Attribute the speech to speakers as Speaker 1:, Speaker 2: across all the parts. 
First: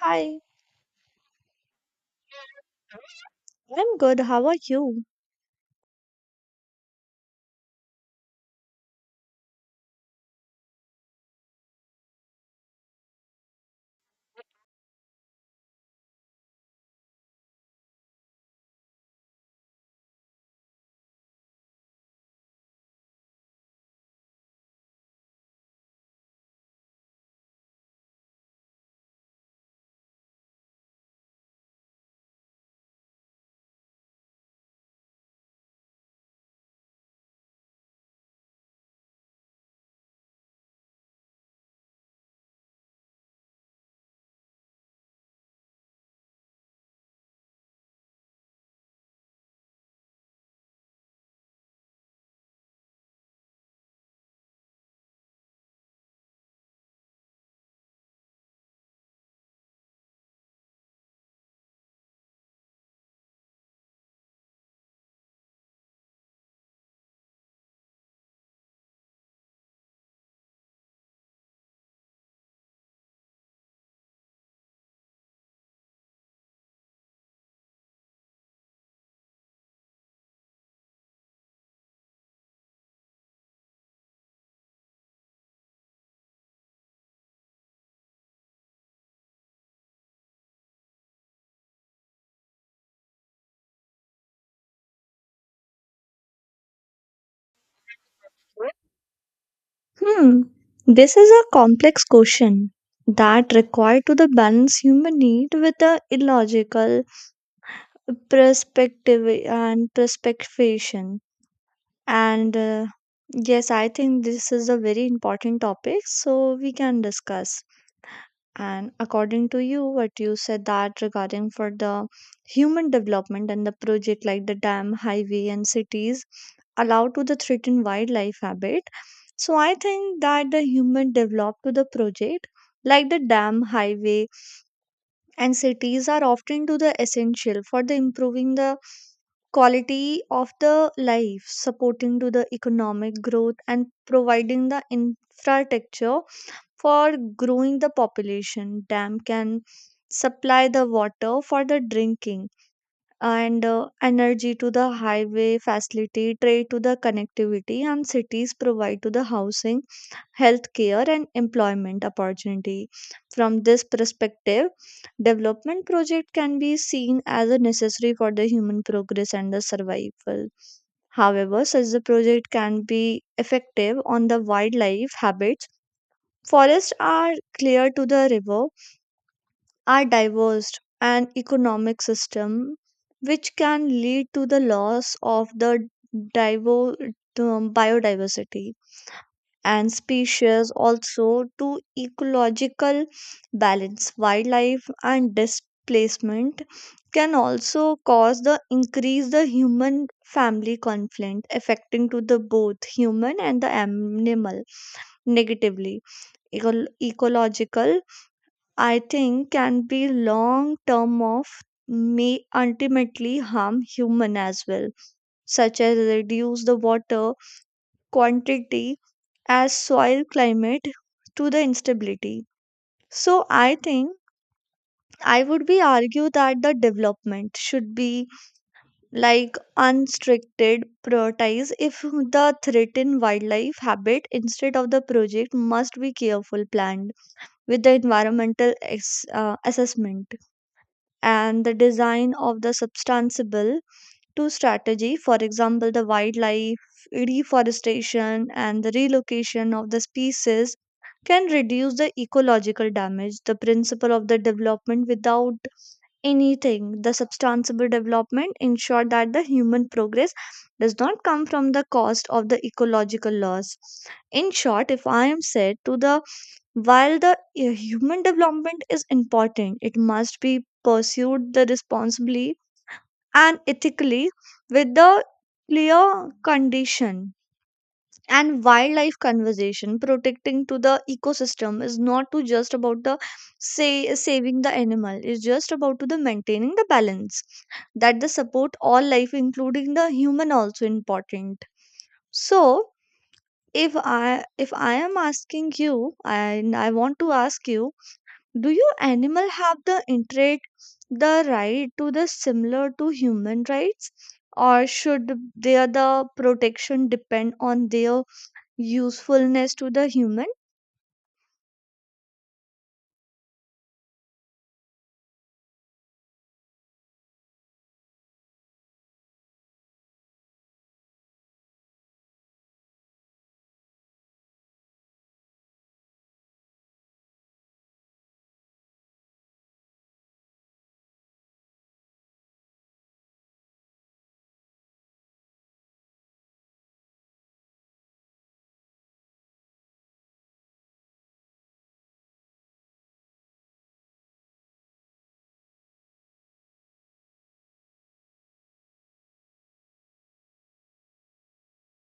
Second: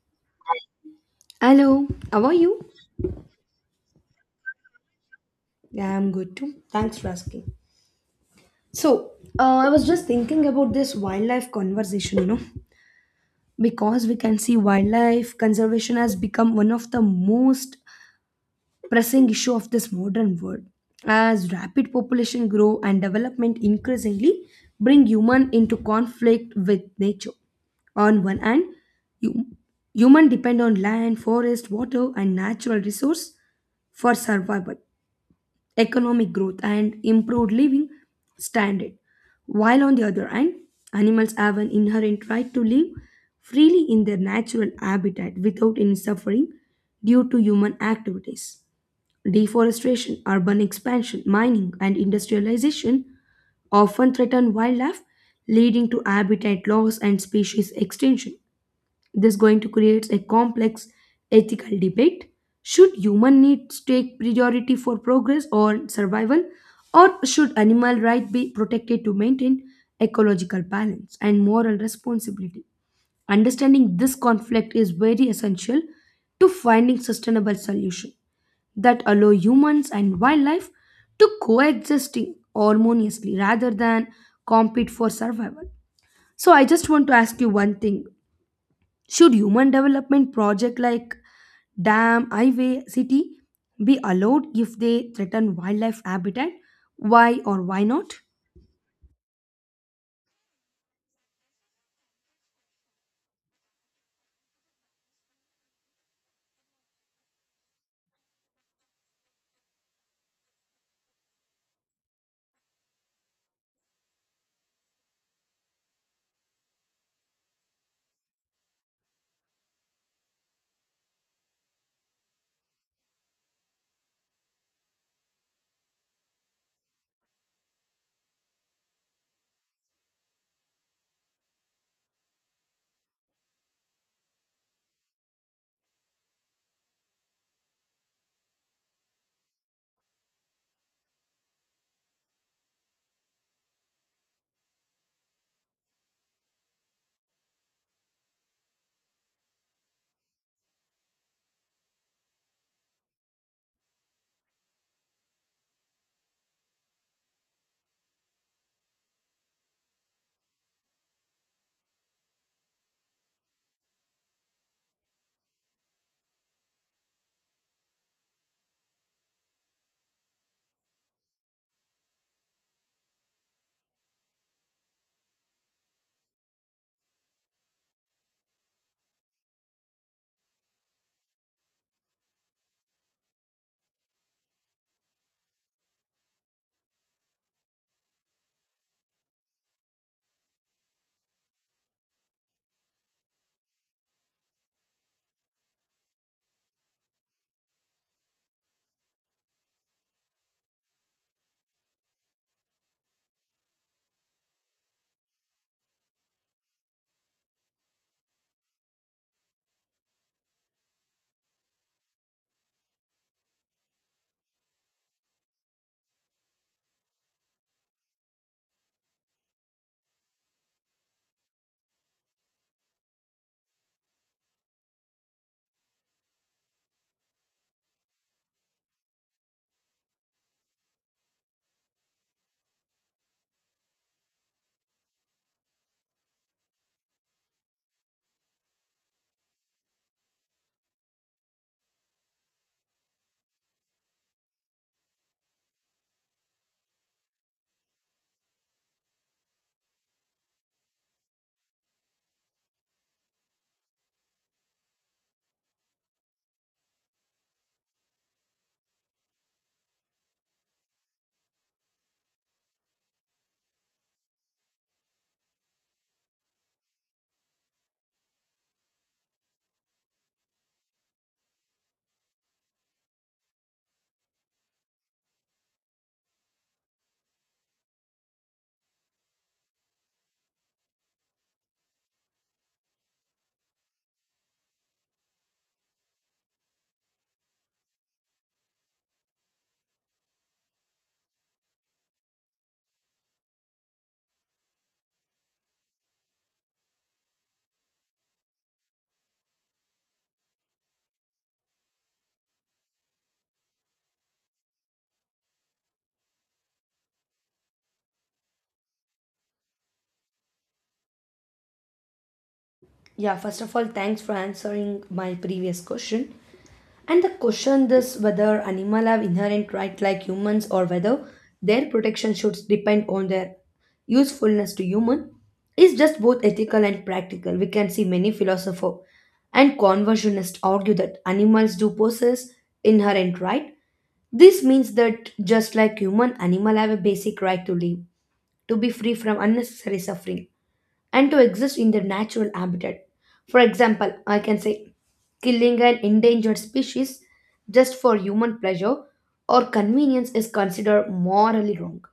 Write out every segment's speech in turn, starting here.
Speaker 1: Hi,
Speaker 2: Hello, how are you?
Speaker 1: I'm good. How are you?
Speaker 2: Yeah, I'm good too. Thanks for asking. So, I was just thinking about this wildlife conversation, you know, because we can see wildlife conservation has become one of the most pressing issue of this modern world. As rapid population grow and development increasingly bring human into conflict with nature. On one hand, hum- human depend on land, forest, water, and natural resource for survival. Economic growth and improved living standard. While on the other hand, animals have an inherent right to live freely in their natural habitat without any suffering due to human activities. Deforestation, urban expansion, mining, and industrialization often threaten wildlife, leading to habitat loss and species extinction. This going to create a complex ethical debate. Should human needs take priority for progress or survival? Or should animal rights be protected to maintain ecological balance and moral responsibility? Understanding this conflict is very essential to finding sustainable solution that allow humans and wildlife to coexisting harmoniously rather than compete for survival. So I just want to ask you one thing. Should human development project like dam, highway, city be allowed if they threaten wildlife habitat? Why or why not?
Speaker 1: Hmm, this is a complex question that required to the balance human need with the illogical perspective and perspectivation. And yes, I think this is a very important topic, so we can discuss. And according to you, what you said that regarding for the human development and the project like the dam, highway, and cities allowed to the threatened wildlife habit. So I think that the human developed to the project like the dam, highway, and cities are often to the essential for the improving the quality of the life, supporting to the economic growth and providing the infrastructure for growing the population. Dam can supply the water for the drinking and energy to the highway facility trade to the connectivity, and cities provide to the housing, healthcare, and employment opportunity. From this perspective, development project can be seen as a necessary for the human progress and the survival. However, such a project can be effective on the wildlife habits. Forests are clear to the river, are diverse and economic system, which can lead to the loss of the divo- biodiversity and species, also to ecological balance. Wildlife and displacement can also cause the increase the human family conflict, affecting to the both human and the animal negatively. Ecological, I think, can be long term of may ultimately harm human as well, such as reduce the water quantity, as soil climate to the instability. So I think I would be argue that the development should be like unrestricted prioritize if the threatened wildlife habit, instead of the project must be careful planned with the environmental assessment and the design of the substantiable to strategy. For example, the wildlife reforestation and the relocation of the species can reduce the ecological damage, the principle of the development without anything. The substantial development ensure that the human progress does not come from the cost of the ecological loss. In short, if I am said to the while the human development is important, it must be pursued the responsibly and ethically, with the clear condition. And wildlife conservation, protecting to the ecosystem, is not to just about the say saving the animal. It's just about to the maintaining the balance that the support all life, including the human, also important. So if I am asking you, and I want to ask you, do you animal have the intrate the right to the similar to human rights, or should their the protection depend on their usefulness to the human?
Speaker 2: Yeah, first of all, thanks for answering my previous question. And the question is whether animals have inherent right like humans or whether their protection should depend on their usefulness to human is just both ethical and practical. We can see many philosophers and conversionists argue that animals do possess inherent right. This means that just like human, animal have a basic right to live, to be free from unnecessary suffering and to exist in their natural habitat. For example, I can say killing an endangered species just for human pleasure or convenience is considered morally wrong,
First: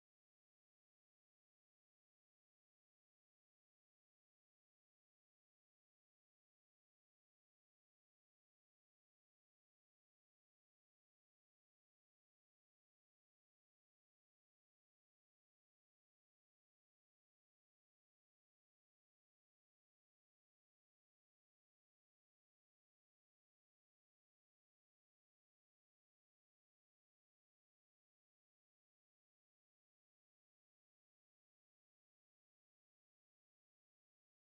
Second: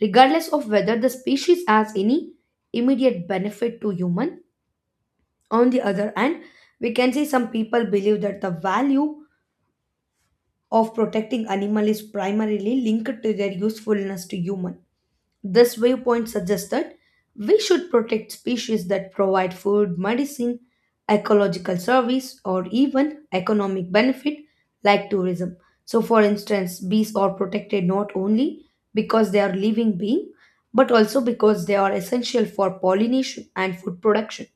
Speaker 2: regardless of whether the species has any immediate benefit to human. On the other hand, we can see some people believe that the value of protecting animal is primarily linked to their usefulness to human. This viewpoint suggests that we should protect species that provide food, medicine, ecological service, or even economic benefit like tourism. So, for instance, bees are protected not only because they are living beings, but also because they are essential for pollination and food production.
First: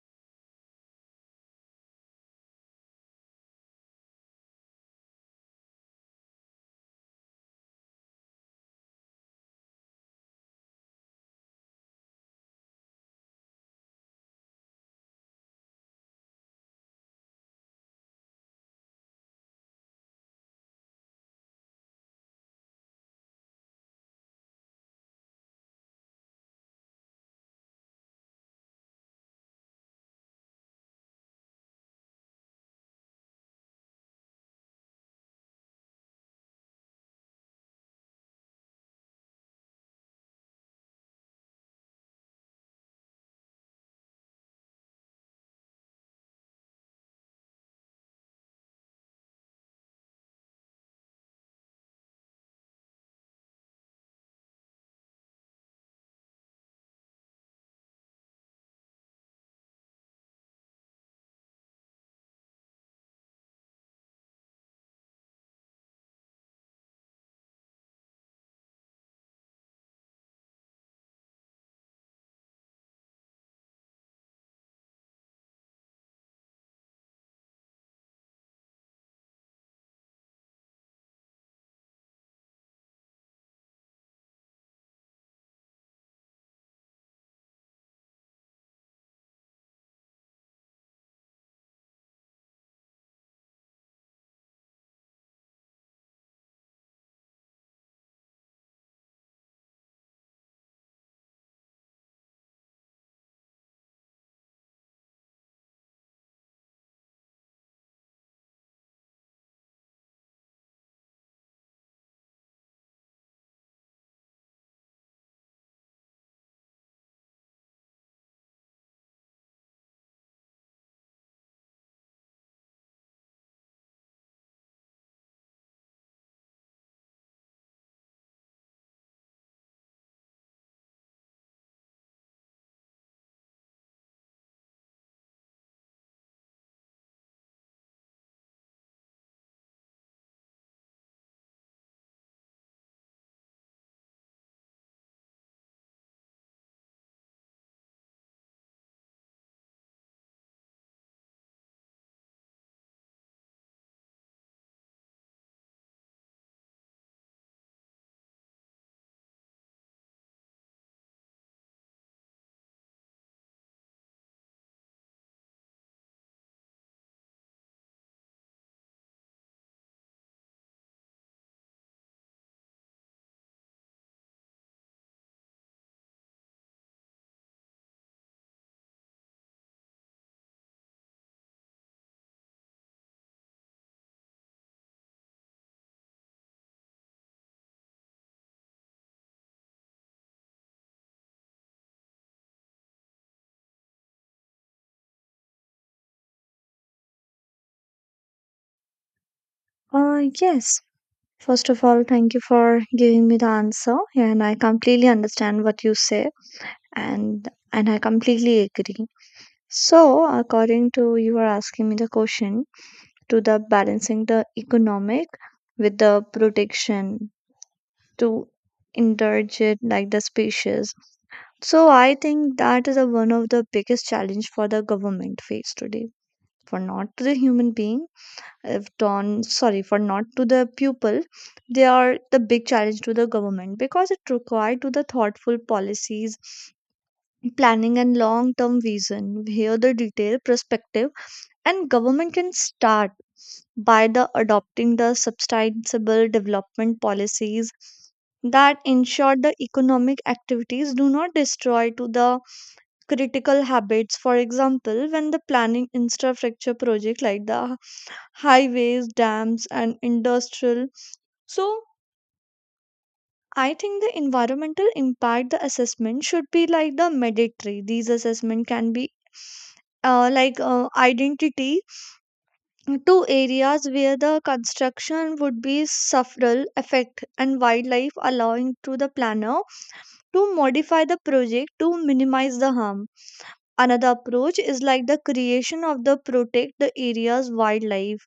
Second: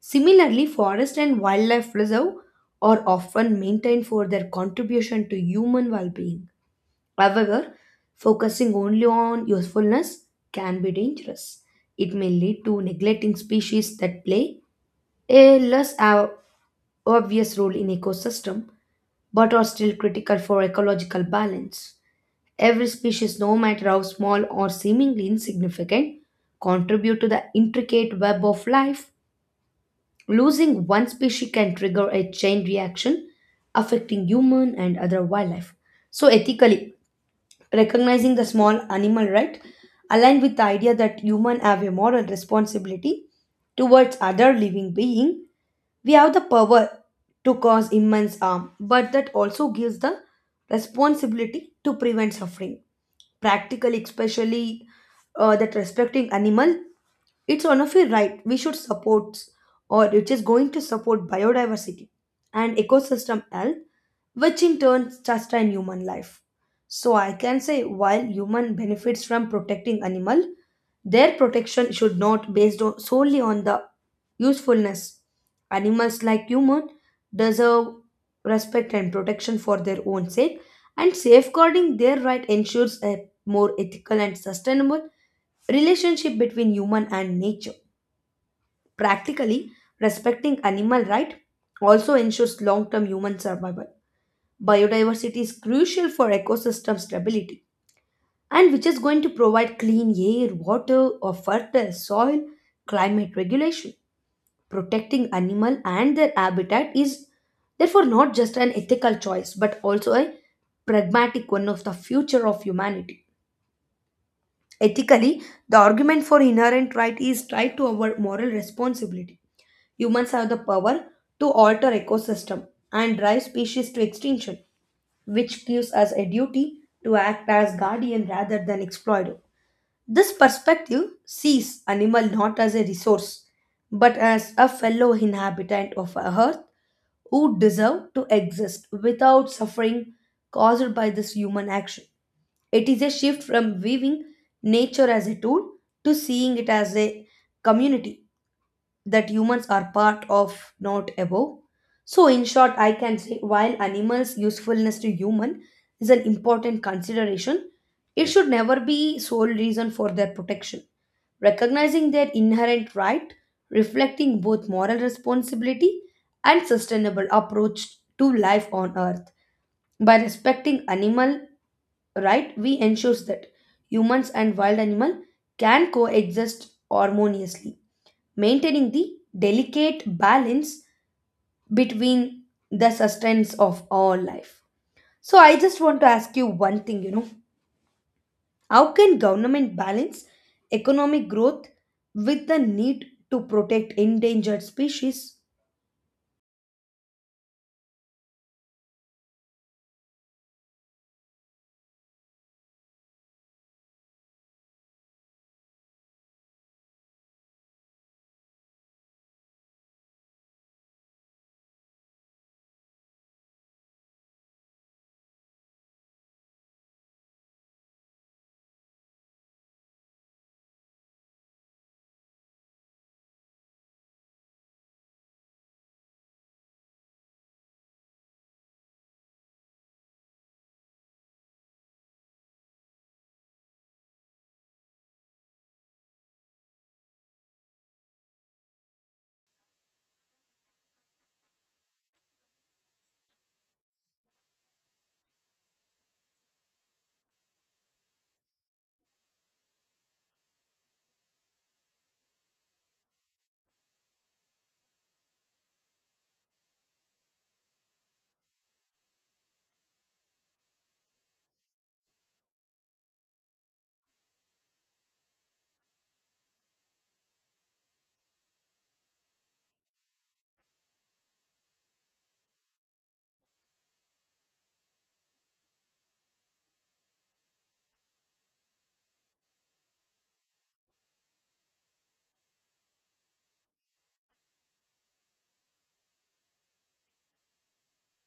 Speaker 2: Similarly, forest and wildlife reserve are often maintained for their contribution to human well-being. However, focusing only on usefulness can be dangerous. It may lead to neglecting species that play a obvious role in ecosystem but are still critical for ecological balance. Every species, no matter how small or seemingly insignificant, contribute to the intricate web of life. Losing one species can trigger a chain reaction affecting human and other wildlife. So ethically, recognizing the small animal right aligned with the idea that humans have a moral responsibility towards other living being. We have the power to cause immense harm but that also gives the responsibility to prevent suffering practically, especially that respecting animal, it's one of your right we should support, or it is going to support biodiversity and ecosystem health, which in turn sustain human life. So I can say while human benefits from protecting animal, their protection should not based on, solely on the usefulness. Animals like human deserve respect and protection for their own sake, and safeguarding their right ensures a more ethical and sustainable relationship between human and nature. Practically, respecting animal right also ensures long-term human survival. Biodiversity is crucial for ecosystem stability and which is going to provide clean air, water, or fertile soil, climate regulation. Protecting animal and their habitat is therefore not just an ethical choice but also a pragmatic one of the future of humanity. Ethically, the argument for inherent right is tied to our moral responsibility. Humans have the power to alter ecosystem and drive species to extinction, which gives us a duty to act as guardian rather than exploiter. This perspective sees animal not as a resource but as a fellow inhabitant of our earth who deserve to exist without suffering caused by this human action. It is a shift from viewing nature as a tool to seeing it as a community that humans are part of, not above. So, in short, I can say while animals' usefulness to human is an important consideration, it should never be sole reason for their protection. Recognizing their inherent right, reflecting both moral responsibility and sustainable approach to life on earth. By respecting animal right, we ensures that humans and wild animal can coexist harmoniously maintaining the delicate balance between the sustenance of all life. So I just want to ask you one thing, you know, how can government balance economic growth with the need to protect endangered species?
Speaker 1: Yes. First of all, thank you for giving me the answer, and I completely understand what you say, and I completely agree. So, according to you are asking me the question to the balancing the economic with the protection to indulge it like the species. So, I think that is a, one of the biggest challenge for the government face today. For not to the human being, have done sorry for not to the pupil, they are the big challenge to the government because it required to the thoughtful policies planning and long term vision. Here the detailed perspective, and government can start by the adopting the sustainable development policies that ensure the economic activities do not destroy to the critical habits. For example, when the planning infrastructure project like the highways, dams, and industrial. So I think the environmental impact the assessment should be like the mandatory. These assessment can be like identity to areas where the construction would be sufferal effect and wildlife, allowing to the planner to modify the project to minimize the harm. Another approach is like the creation of the protect the area's wildlife.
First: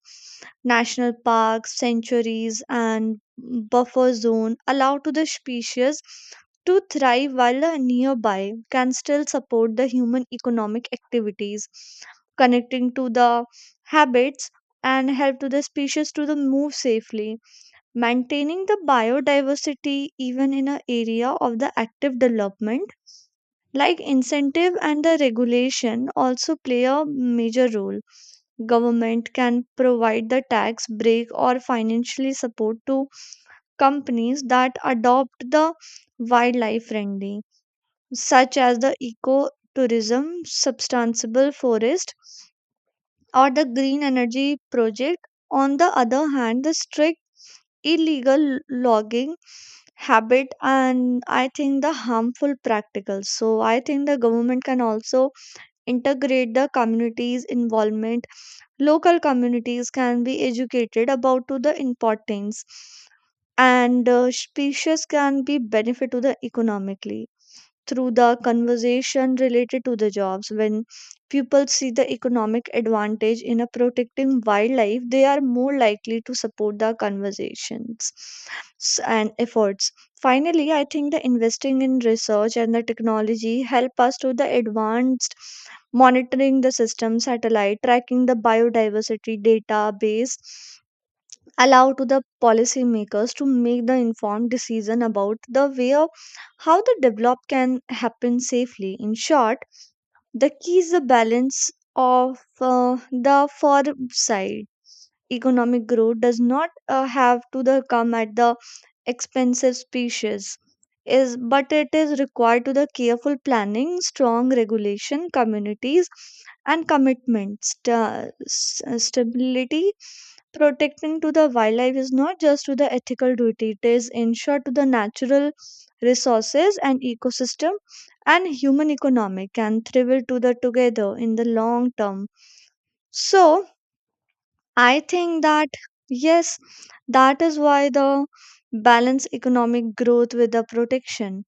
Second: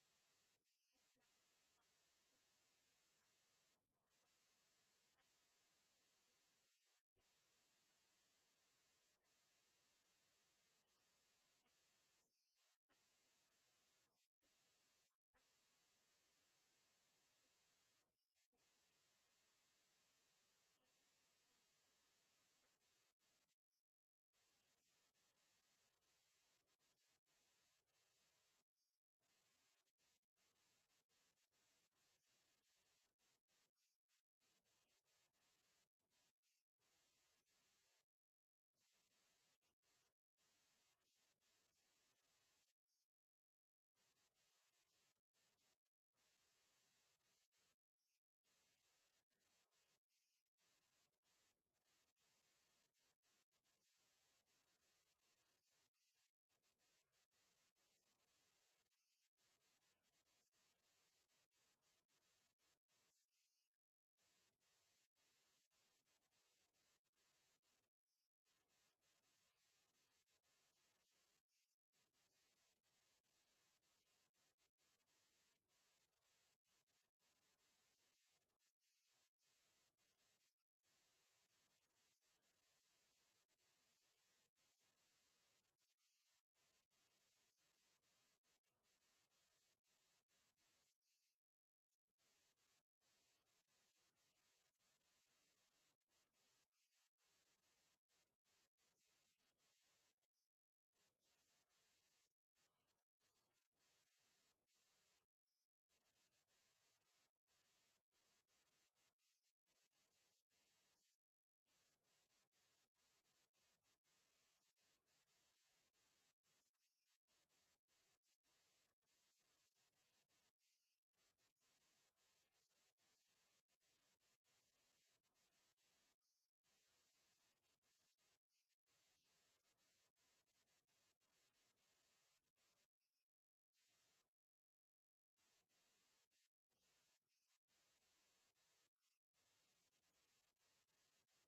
Speaker 1: National parks, sanctuaries, and buffer zone allow to the species to thrive, while the nearby can still support the human economic activities, connecting to the habits and help to the species to the move safely. Maintaining the biodiversity even in an area of the active development. Like incentive and the regulation also play a major role. Government can provide the tax break or financially support to companies that adopt the wildlife friendly, such as the eco tourism, sustainable forest, or the green energy project. On the other hand, the strict illegal logging habit, and I think the harmful practicals. So I think the government can also integrate the community's involvement. Local communities can be educated about to the importance, and species can be benefit to the economically through the conversation related to the jobs. When people see the economic advantage in a protecting wildlife, they are more likely to support the conversations and efforts. Finally, I think the investing in research and the technology help us to the advanced monitoring the system satellite tracking the biodiversity database allow to the policymakers to make the informed decision about the way of how the develop can happen safely. In short, the key is the balance of the firm side. Economic growth does not have to the come at the expensive species, is but it is required to the careful planning, strong regulation, communities, and commitment. Stability, protecting to the wildlife, is not just to the ethical duty. It is ensure to the natural resources and ecosystem, and human economic can thrive to the together in the long term. So I think that, yes, that is why the balance economic growth with the protection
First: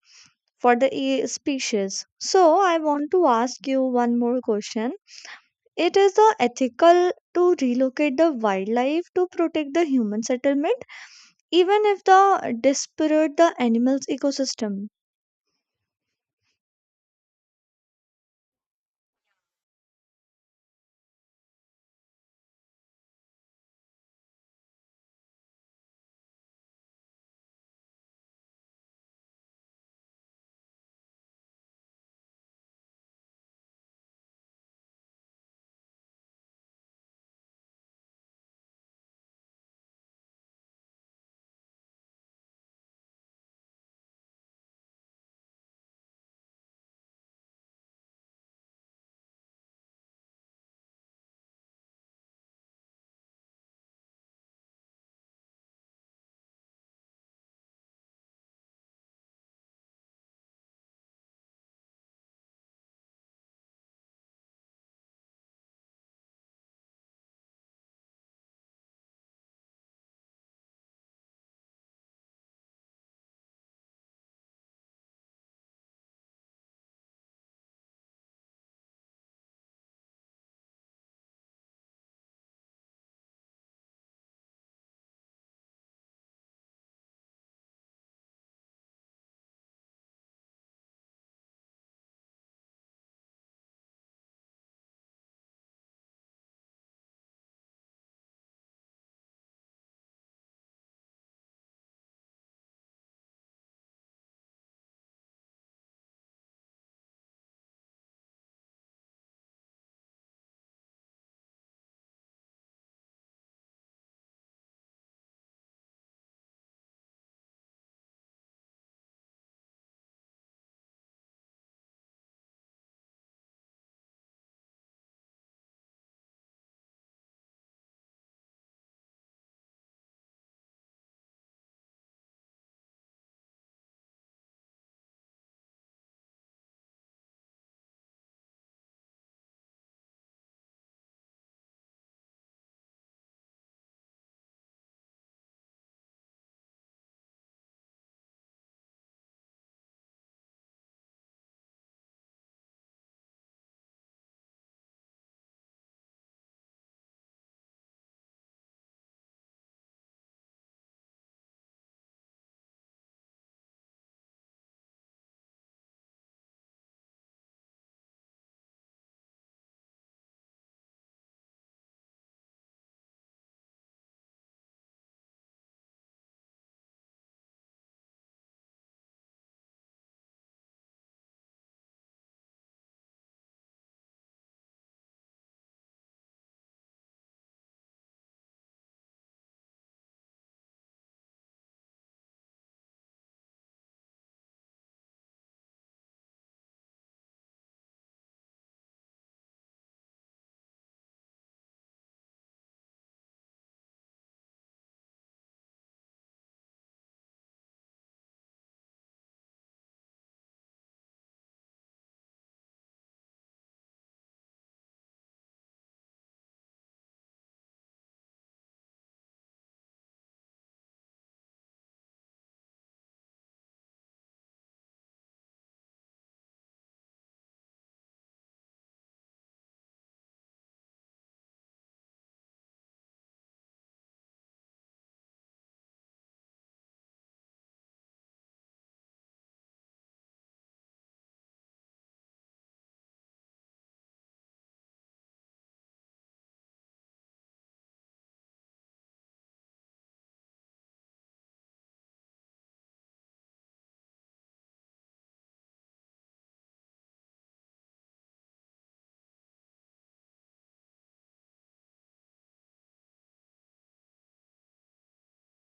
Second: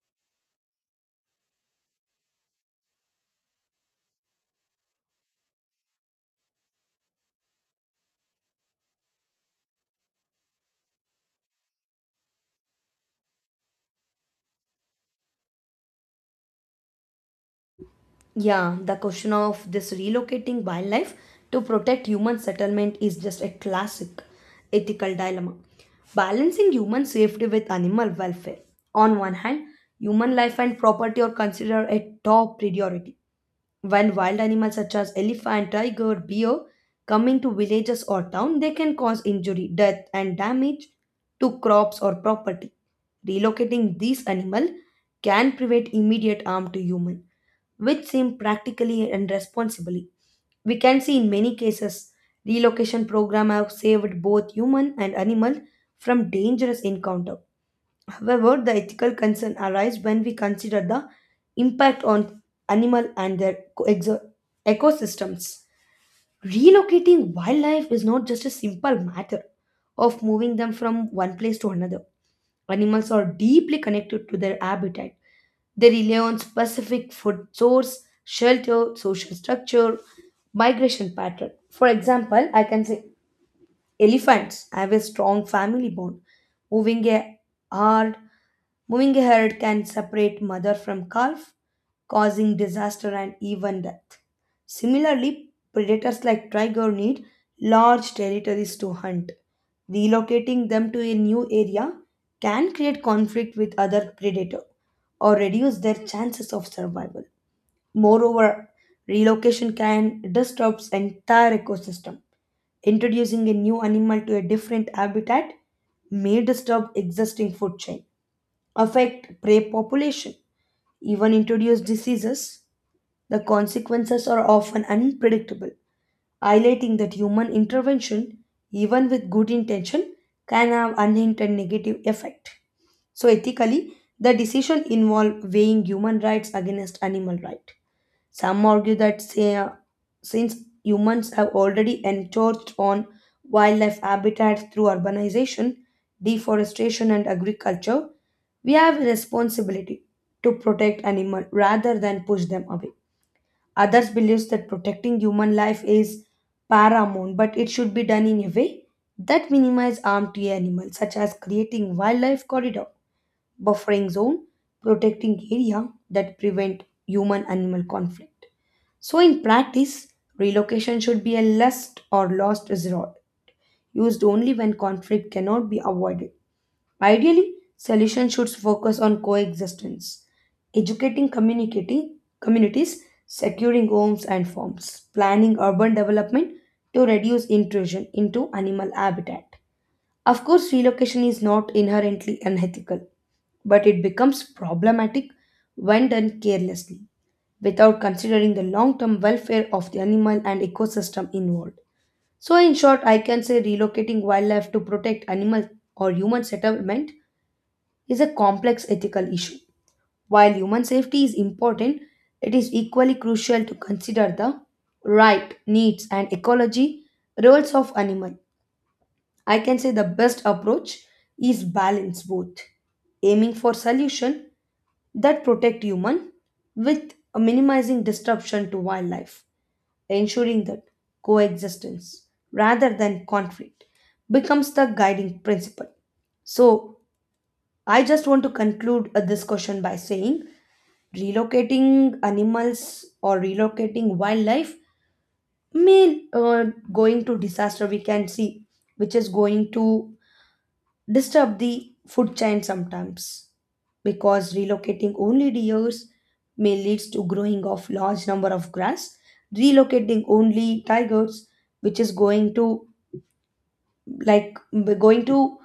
Speaker 1: for the species. So, I want to ask you one more question. It is the ethical to relocate the wildlife to protect the human settlement, even if the disparate the animals ecosystem.
Speaker 2: Yeah, the question of this relocating wildlife to protect human settlement is just a classic ethical dilemma. Balancing human safety with animal welfare. On one hand, human life and property are considered a top priority. When wild animals such as elephant, tiger, bear come into villages or town, they can cause injury, death, and damage to crops or property. Relocating these animal can prevent immediate harm to human, which seem practically and responsibly. We can see in many cases relocation program have saved both human and animal from dangerous encounter. However, the ethical concern arises when we consider the impact on animal and their ecosystems. Relocating wildlife is not just a simple matter of moving them from one place to another. Animals are deeply connected to their habitat. They rely on specific food source, shelter, social structure, migration pattern. For example, I can say Elephants have a strong family bond. Moving a herd, Moving a herd can separate mother from calf, causing disaster and even death. Similarly, predators like tiger need large territories to hunt. Relocating them to a new area can create conflict with other predator or reduce their chances of survival. Moreover, relocation can disrupt entire ecosystem. Introducing a new animal to a different habitat may disturb existing food chain, affect prey population, even introduce diseases. The consequences are often unpredictable, highlighting that human intervention, even with good intention, can have unintended negative effect. So ethically, the decision involve weighing human rights against animal right. Some argue that since humans have already encroached on wildlife habitats through urbanization, deforestation, and agriculture, we have a responsibility to protect animals rather than push them away. Others believe that protecting human life is paramount, but it should be done in a way that minimizes harm to animals, such as creating wildlife corridor buffering zone, protecting area that prevent human-animal conflict. So in practice, relocation should be a last resort, used only when conflict cannot be avoided. Ideally, solutions should focus on coexistence, educating communicating communities, securing homes and farms, planning urban development to reduce intrusion into animal habitat, of course, relocation is not inherently unethical, but it becomes problematic when done carelessly, without considering the long term welfare of the animal and ecosystem involved. So, in short, I can say relocating wildlife to protect animal or human settlement is a complex ethical issue. While human safety is important, it is equally crucial to consider the right, needs, and ecology roles of animal. I can say the best approach is balance both, aiming for solution that protect human with minimizing disruption to wildlife, ensuring that coexistence rather than conflict becomes the guiding principle. So, I just want to conclude this question by saying relocating animals or relocating wildlife may going to disaster we can see, which is going to disturb the food chain sometimes because relocating only deers may lead to growing of large number of grass, relocating only tigers which is going to like going to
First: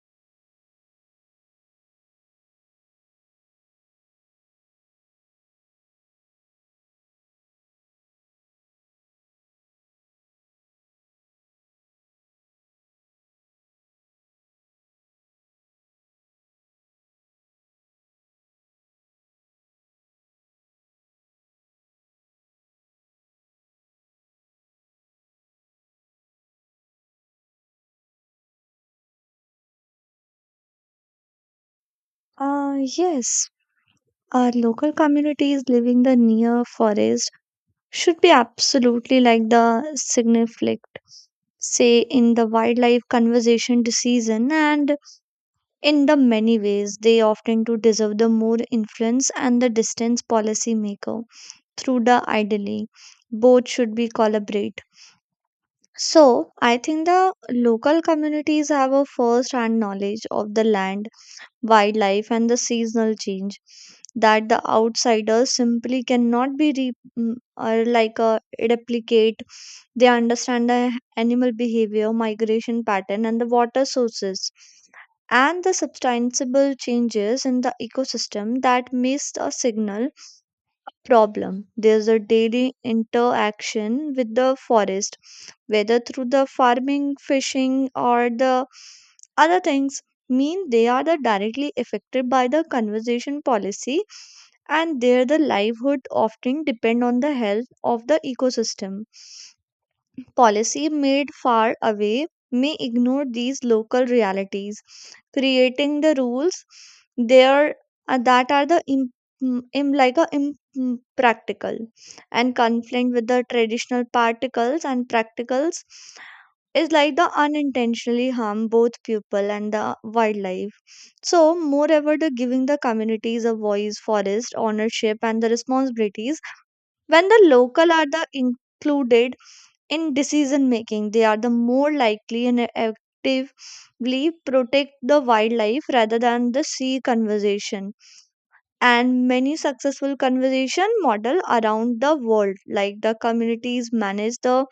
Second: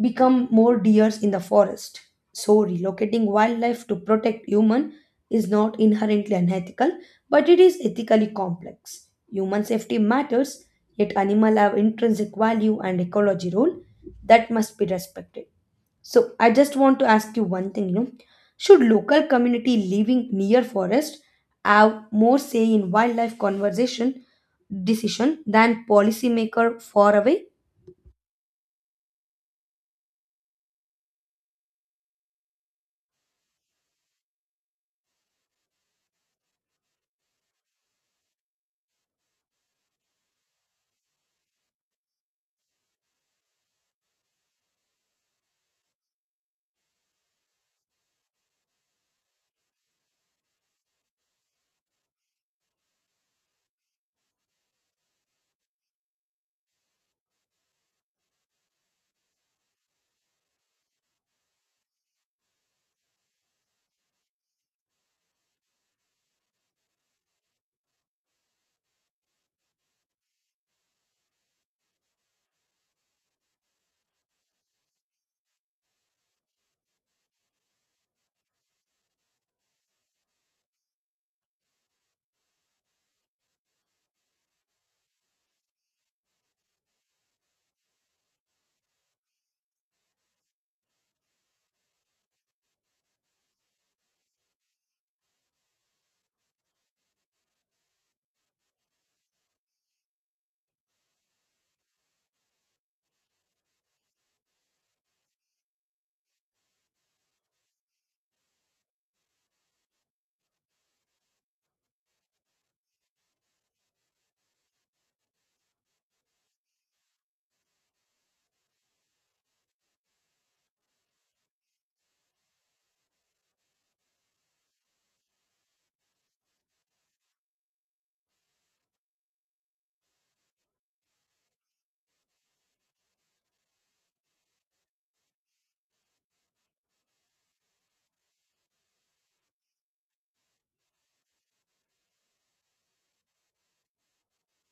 Speaker 2: become more deers in the forest. So relocating wildlife to protect human is not inherently unethical but it is ethically complex. Human safety matters yet animal have intrinsic value and ecology role that must be respected. So I just want to ask you one thing, you know, should local community living near forest have more say in wildlife conservation decision than policymaker far away?
Speaker 1: Yes, our local communities living the near forest should be absolutely like the significant say in the wildlife conservation season. And in the many ways, they often do deserve the more influence and the distance policy maker through the ideally. Both should be collaborate. So I think the local communities have a first hand knowledge of the land wildlife, and the seasonal change that the outsiders simply cannot be or like replicate. They understand the animal behavior, migration pattern, and the water sources, and the substantial changes in the ecosystem that miss a signal problem. There's a daily interaction with the forest, whether through the farming, fishing, or the other things, mean they are the directly affected by the conservation policy, and their the livelihood often depend on the health of the ecosystem. Policy made far away may ignore these local realities, creating the rules there that are the like a impractical and conflict with the traditional particles and practicals, is like the unintentionally harm both people and the wildlife. So, moreover, the giving the communities a voice, forest ownership, and the responsibilities. When the local are the included in decision making, they are the more likely and actively protect the wildlife rather than the sea conservation. And many successful conservation model around the world, like the communities manage the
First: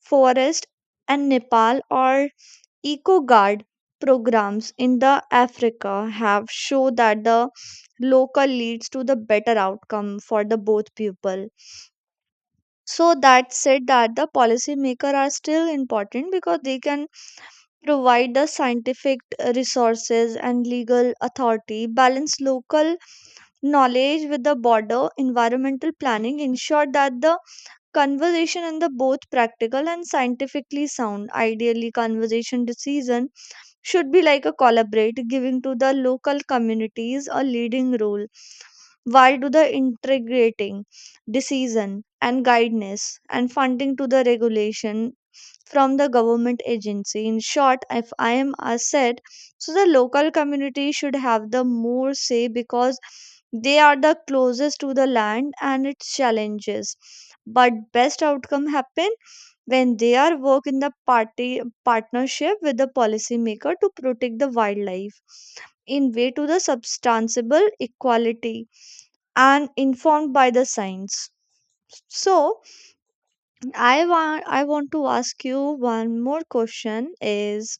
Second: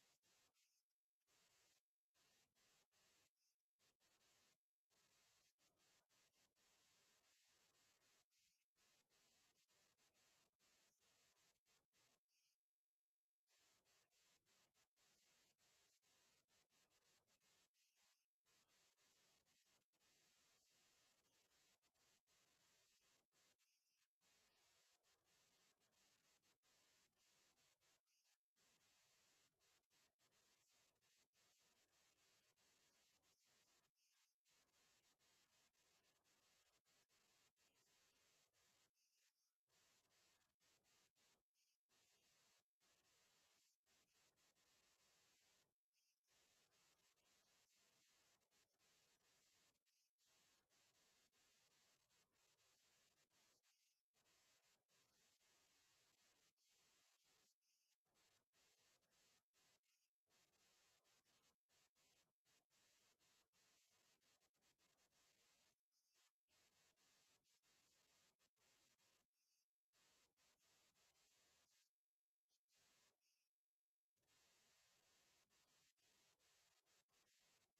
Speaker 1: forest and Nepal, or eco guard programs in the Africa, have shown that the local leads to the better outcome for the both people. So that said, that the policy maker are still important because they can provide the scientific resources and legal authority, balance local knowledge with the border environmental planning, ensure that the conversation in the both practical and scientifically sound. Ideally conversation decision should be like a collaborate, giving to the local communities a leading role while to the integrating decision and guidance and funding to the regulation from the government agency. In short, if I am a said, so the local community should have the more say because they are the closest to the land and its challenges. But best outcome happen when they are work in the party partnership with the policymaker to protect the wildlife in way to the substantiable equality and informed by the science. So I want to ask you one more question is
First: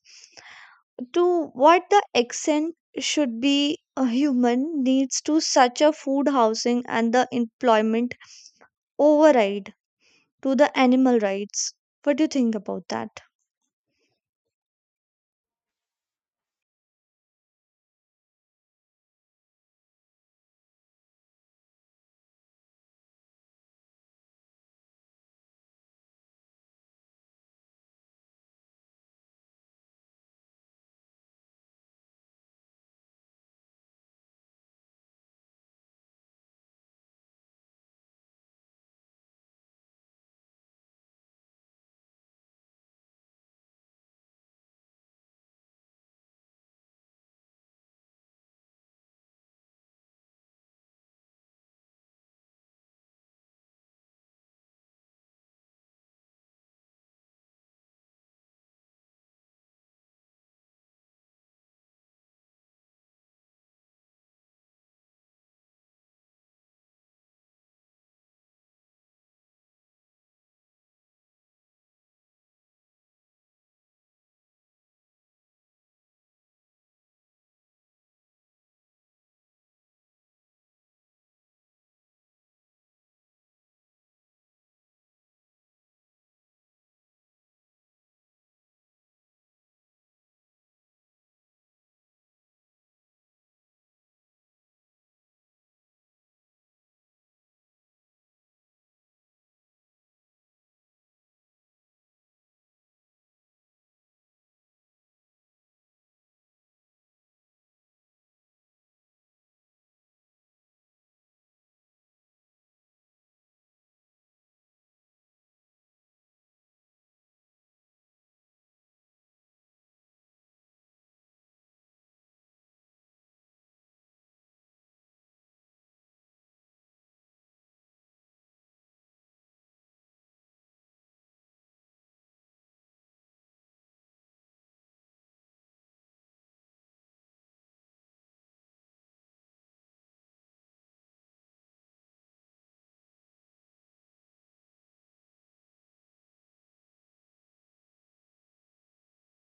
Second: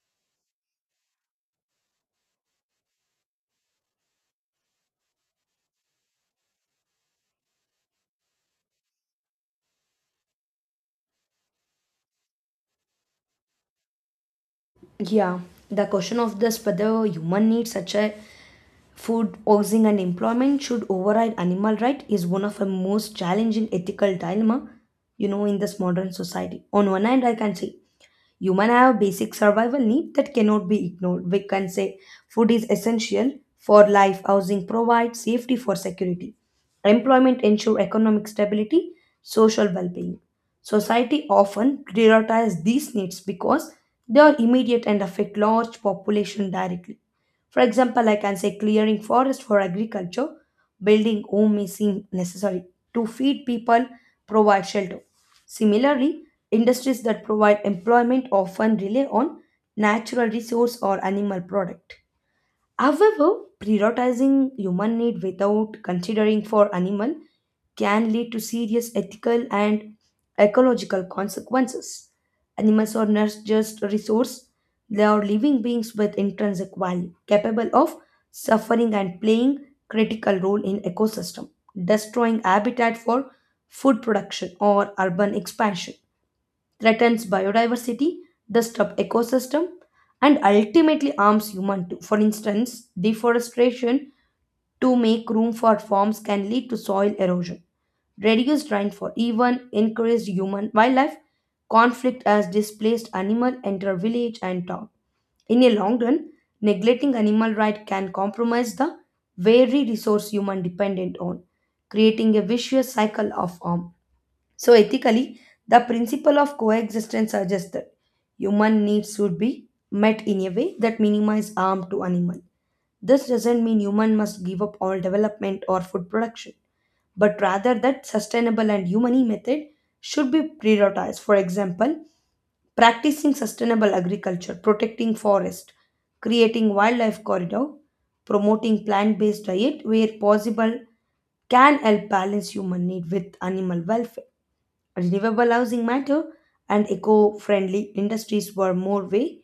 Speaker 1: to what the accent should be a human needs to such a food, housing, and the employment override to the animal rights. What do you think about that?
Speaker 2: Yeah, the question of this whether human needs such as food, housing, and employment should override animal right is one of the most challenging ethical dilemma, you know, in this modern society. On one hand, I can say Human have basic survival need that cannot be ignored. We can say food is essential for life, housing provides safety for security, employment ensure economic stability, social well-being. Society often prioritize these needs because they are immediate and affect large population directly. For example, I can say clearing forest for agriculture, building home may seem necessary to feed people, provide shelter. Similarly, Industries that provide employment often rely on natural resource or animal product. However, prioritizing human need without considering for animal can lead to serious ethical and ecological consequences. Animals are not just a resource, they are living beings with intrinsic value, capable of suffering and playing critical role in ecosystem, destroying habitat for food production or urban expansion threatens biodiversity, disrupts ecosystem, and ultimately harms human too. For instance, deforestation to make room for farms can lead to soil erosion, reduced rainfall, even increased human wildlife conflict as displaced animal enter village and town. In a long run, neglecting animal rights can compromise the very resource human dependent on, creating a vicious cycle of harm. So, ethically, the principle of coexistence suggests that human needs should be met in a way that minimizes harm to animal. This doesn't mean human must give up all development or food production, but rather that sustainable and humane method should be prioritized. For example, practicing sustainable agriculture, protecting forest, creating wildlife corridor, promoting plant-based diet where possible can help balance human need with animal welfare. Renewable housing matter and eco-friendly industries were more way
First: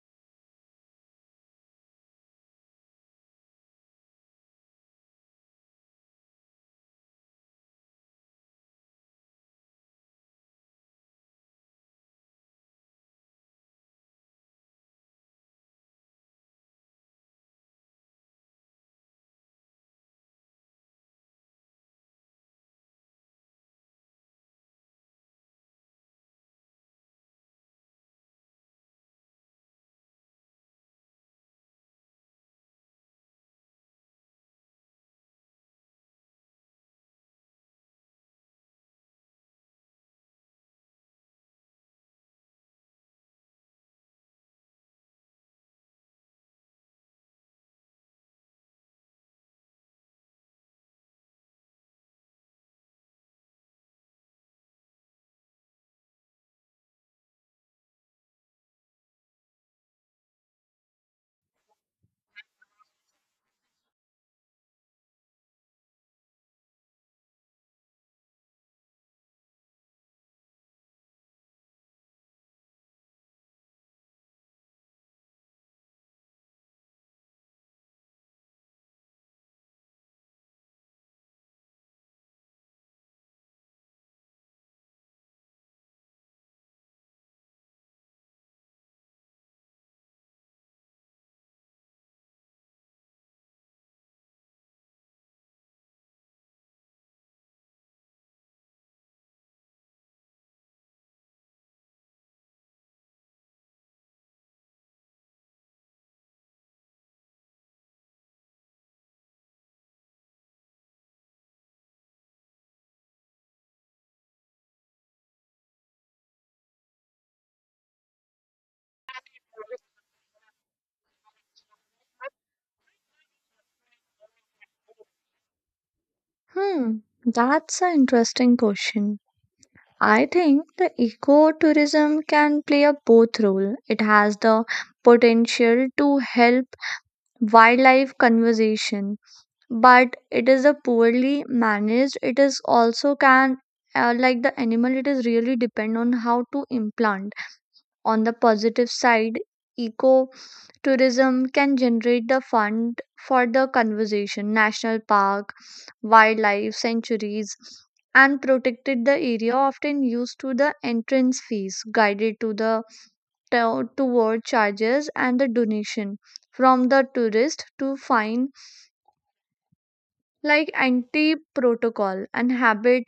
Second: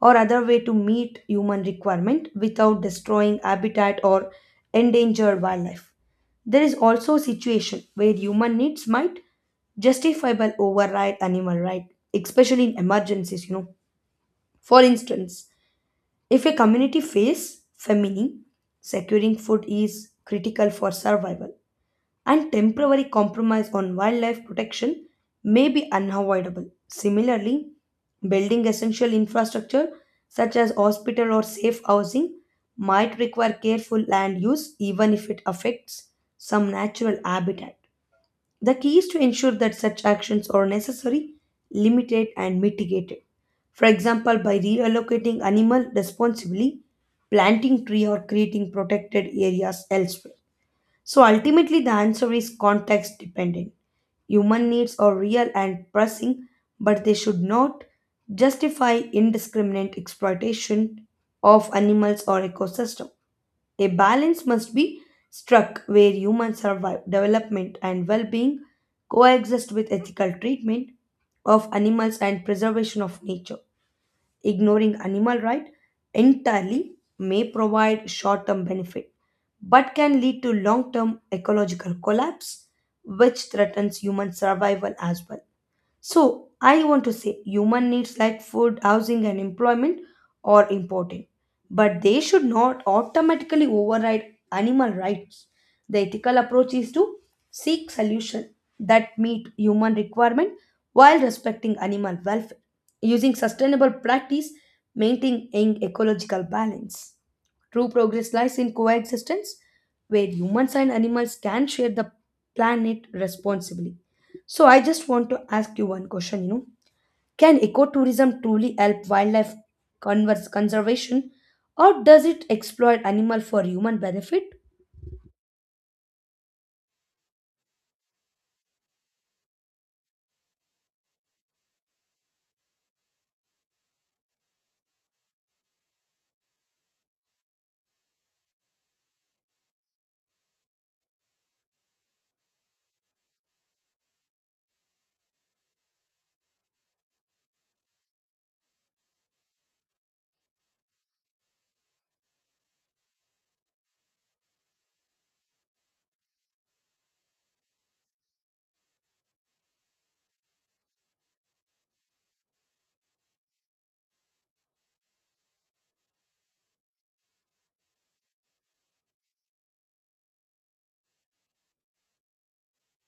Speaker 2: or other way to meet human requirement without destroying habitat or endangered wildlife. There is also a situation where human needs might justifiable override animal right, especially in emergencies, you know. For instance, if a community faces famine, securing food is critical for survival and temporary compromise on wildlife protection may be unavoidable. Similarly, building essential infrastructure such as hospital or safe housing might require careful land use even if it affects some natural habitat. The key is to ensure that such actions are necessary, limited, and mitigated. For example, by reallocating animal responsibly, planting tree or creating protected areas elsewhere. So ultimately the answer is context dependent. Human needs are real and pressing, but they should not justify indiscriminate exploitation of animals or ecosystem. A balance must be struck where human survive, development, and well being coexist with ethical treatment of animals and preservation of nature. Ignoring animal rights entirely may provide short term benefit but can lead to long term ecological collapse, which threatens human survival as well. So I want to say human needs like food, housing, and employment are important, but they should not automatically override animal rights. The ethical approach is to seek solutions that meet human requirement while respecting animal welfare, using sustainable practice, maintaining ecological balance. True progress lies in coexistence where humans and animals can share the planet responsibly. So I just want to ask you one question, you know. Can ecotourism truly help wildlife converse conservation or does it exploit animal for human benefit?
Speaker 1: Hmm, that's an interesting question. I think the ecotourism can play a both role. It has the potential to help wildlife conservation, but it is a poorly managed. It is also can like the animal. It is really depend on how to implant. On the positive side, eco tourism can generate the fund for the conservation national park, wildlife sanctuaries, and protected the area, often used to the entrance fees, guided to the toward charges and the donation from the tourist to find like anti protocol and habit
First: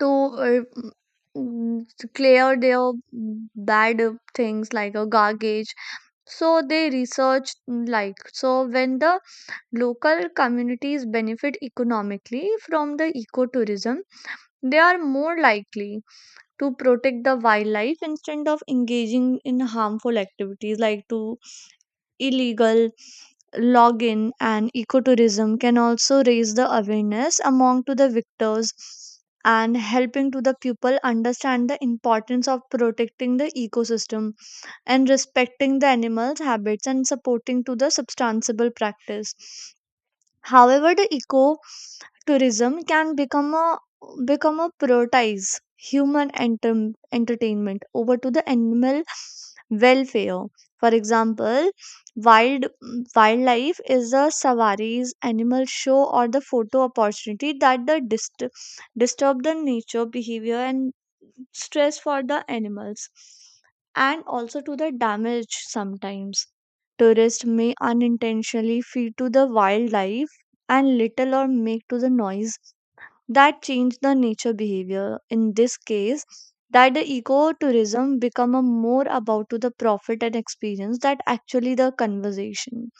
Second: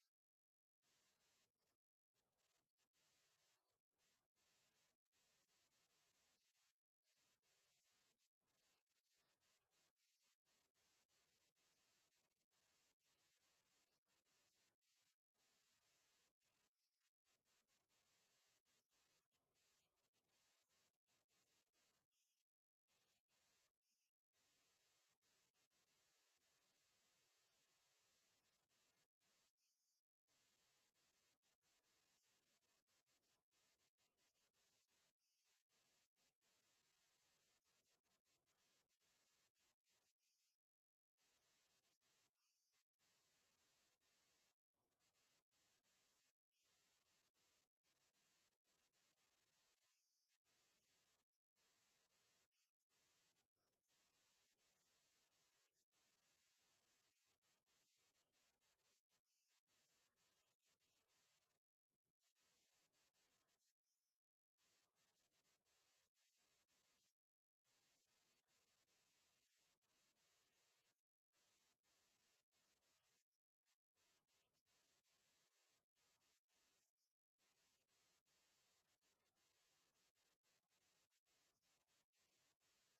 Speaker 1: to uh, to clear their bad things like a garbage. So they research like so when the local communities benefit economically from the ecotourism, they are more likely to protect the wildlife instead of engaging in harmful activities like to illegal login. And ecotourism can also raise the awareness among to the victors, and helping to the people understand the importance of protecting the ecosystem and respecting the animals habits and supporting to the sustainable practice. However, the eco tourism can become a prioritize human entertainment over to the animal welfare. For example, wild wildlife is a safaris, animal show, or the photo opportunity that the disturb the nature behavior and stress for the animals, and also to the damage. Sometimes tourists may unintentionally feed to the wildlife and little, or make to the noise that change the nature behavior. In this case, that the ecotourism become a more about to the profit and experience that actually the conversation,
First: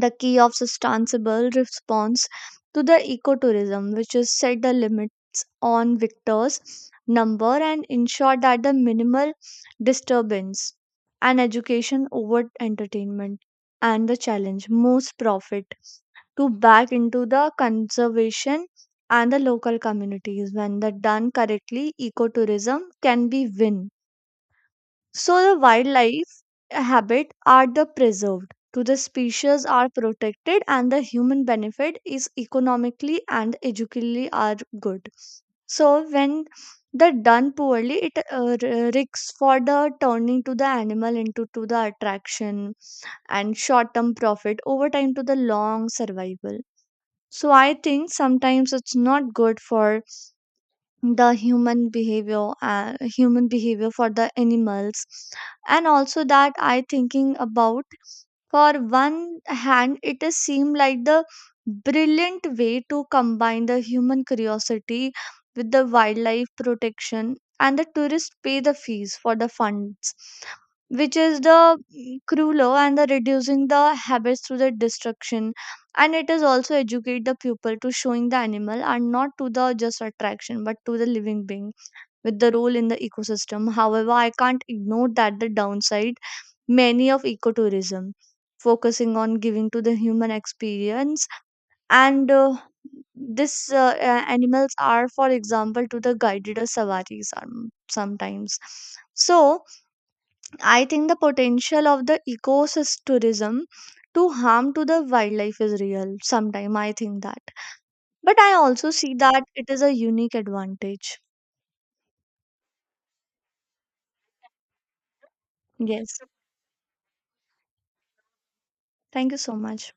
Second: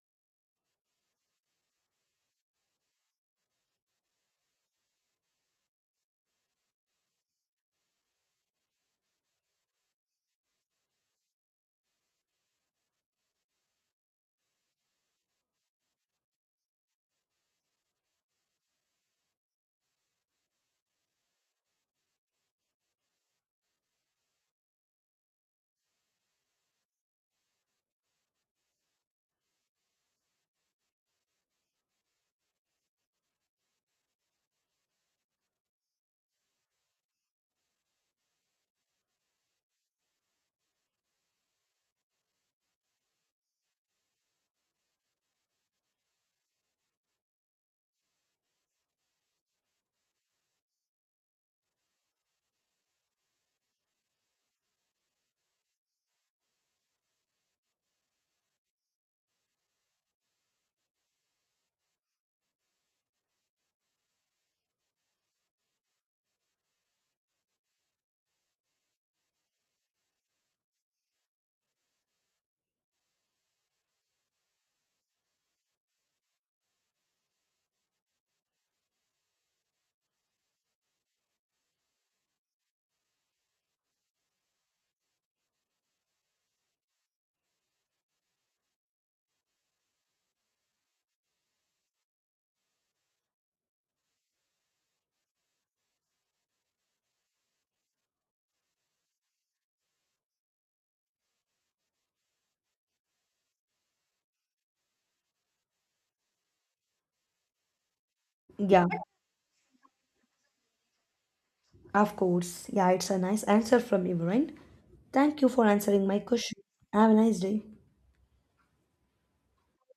Speaker 1: the key of sustainable response to the ecotourism, which is set the limits on victors number, and ensure that the minimal disturbance, and education over entertainment, and the challenge most profit to back into the conservation and the local communities. When that done correctly, ecotourism can be win. So the wildlife habit are the preserved to the species are protected, and the human benefit is economically and educationally are good. So when the done poorly, it risks for the turning to the animal into to the attraction, and short term profit over time to the long survival. So I think sometimes it's not good for the human behavior, human behavior for the animals. And also that I thinking about for one hand, it is seem like the brilliant way to combine the human curiosity with the wildlife protection. And the tourists pay the fees for the funds, which is the crueler and the reducing the habits through the destruction. And it is also educate the pupil to showing the animal, and not to the just attraction but to the living being with the role in the ecosystem. However, I can't ignore that the downside. Many of ecotourism focusing on giving to the human experience, and this animals are, for example, to the guided or sawaris sometimes. So I think the potential of the ecosystem tourism to harm to the wildlife is real sometime I think that, but I
Speaker 2: Yeah,
Speaker 1: also see that it is a unique advantage.
Speaker 2: of course. Yeah, it's a nice answer from you, right? Thank you for answering my
Speaker 1: Yes.
Speaker 2: question. Have a nice day.
Speaker 1: Thank you so much.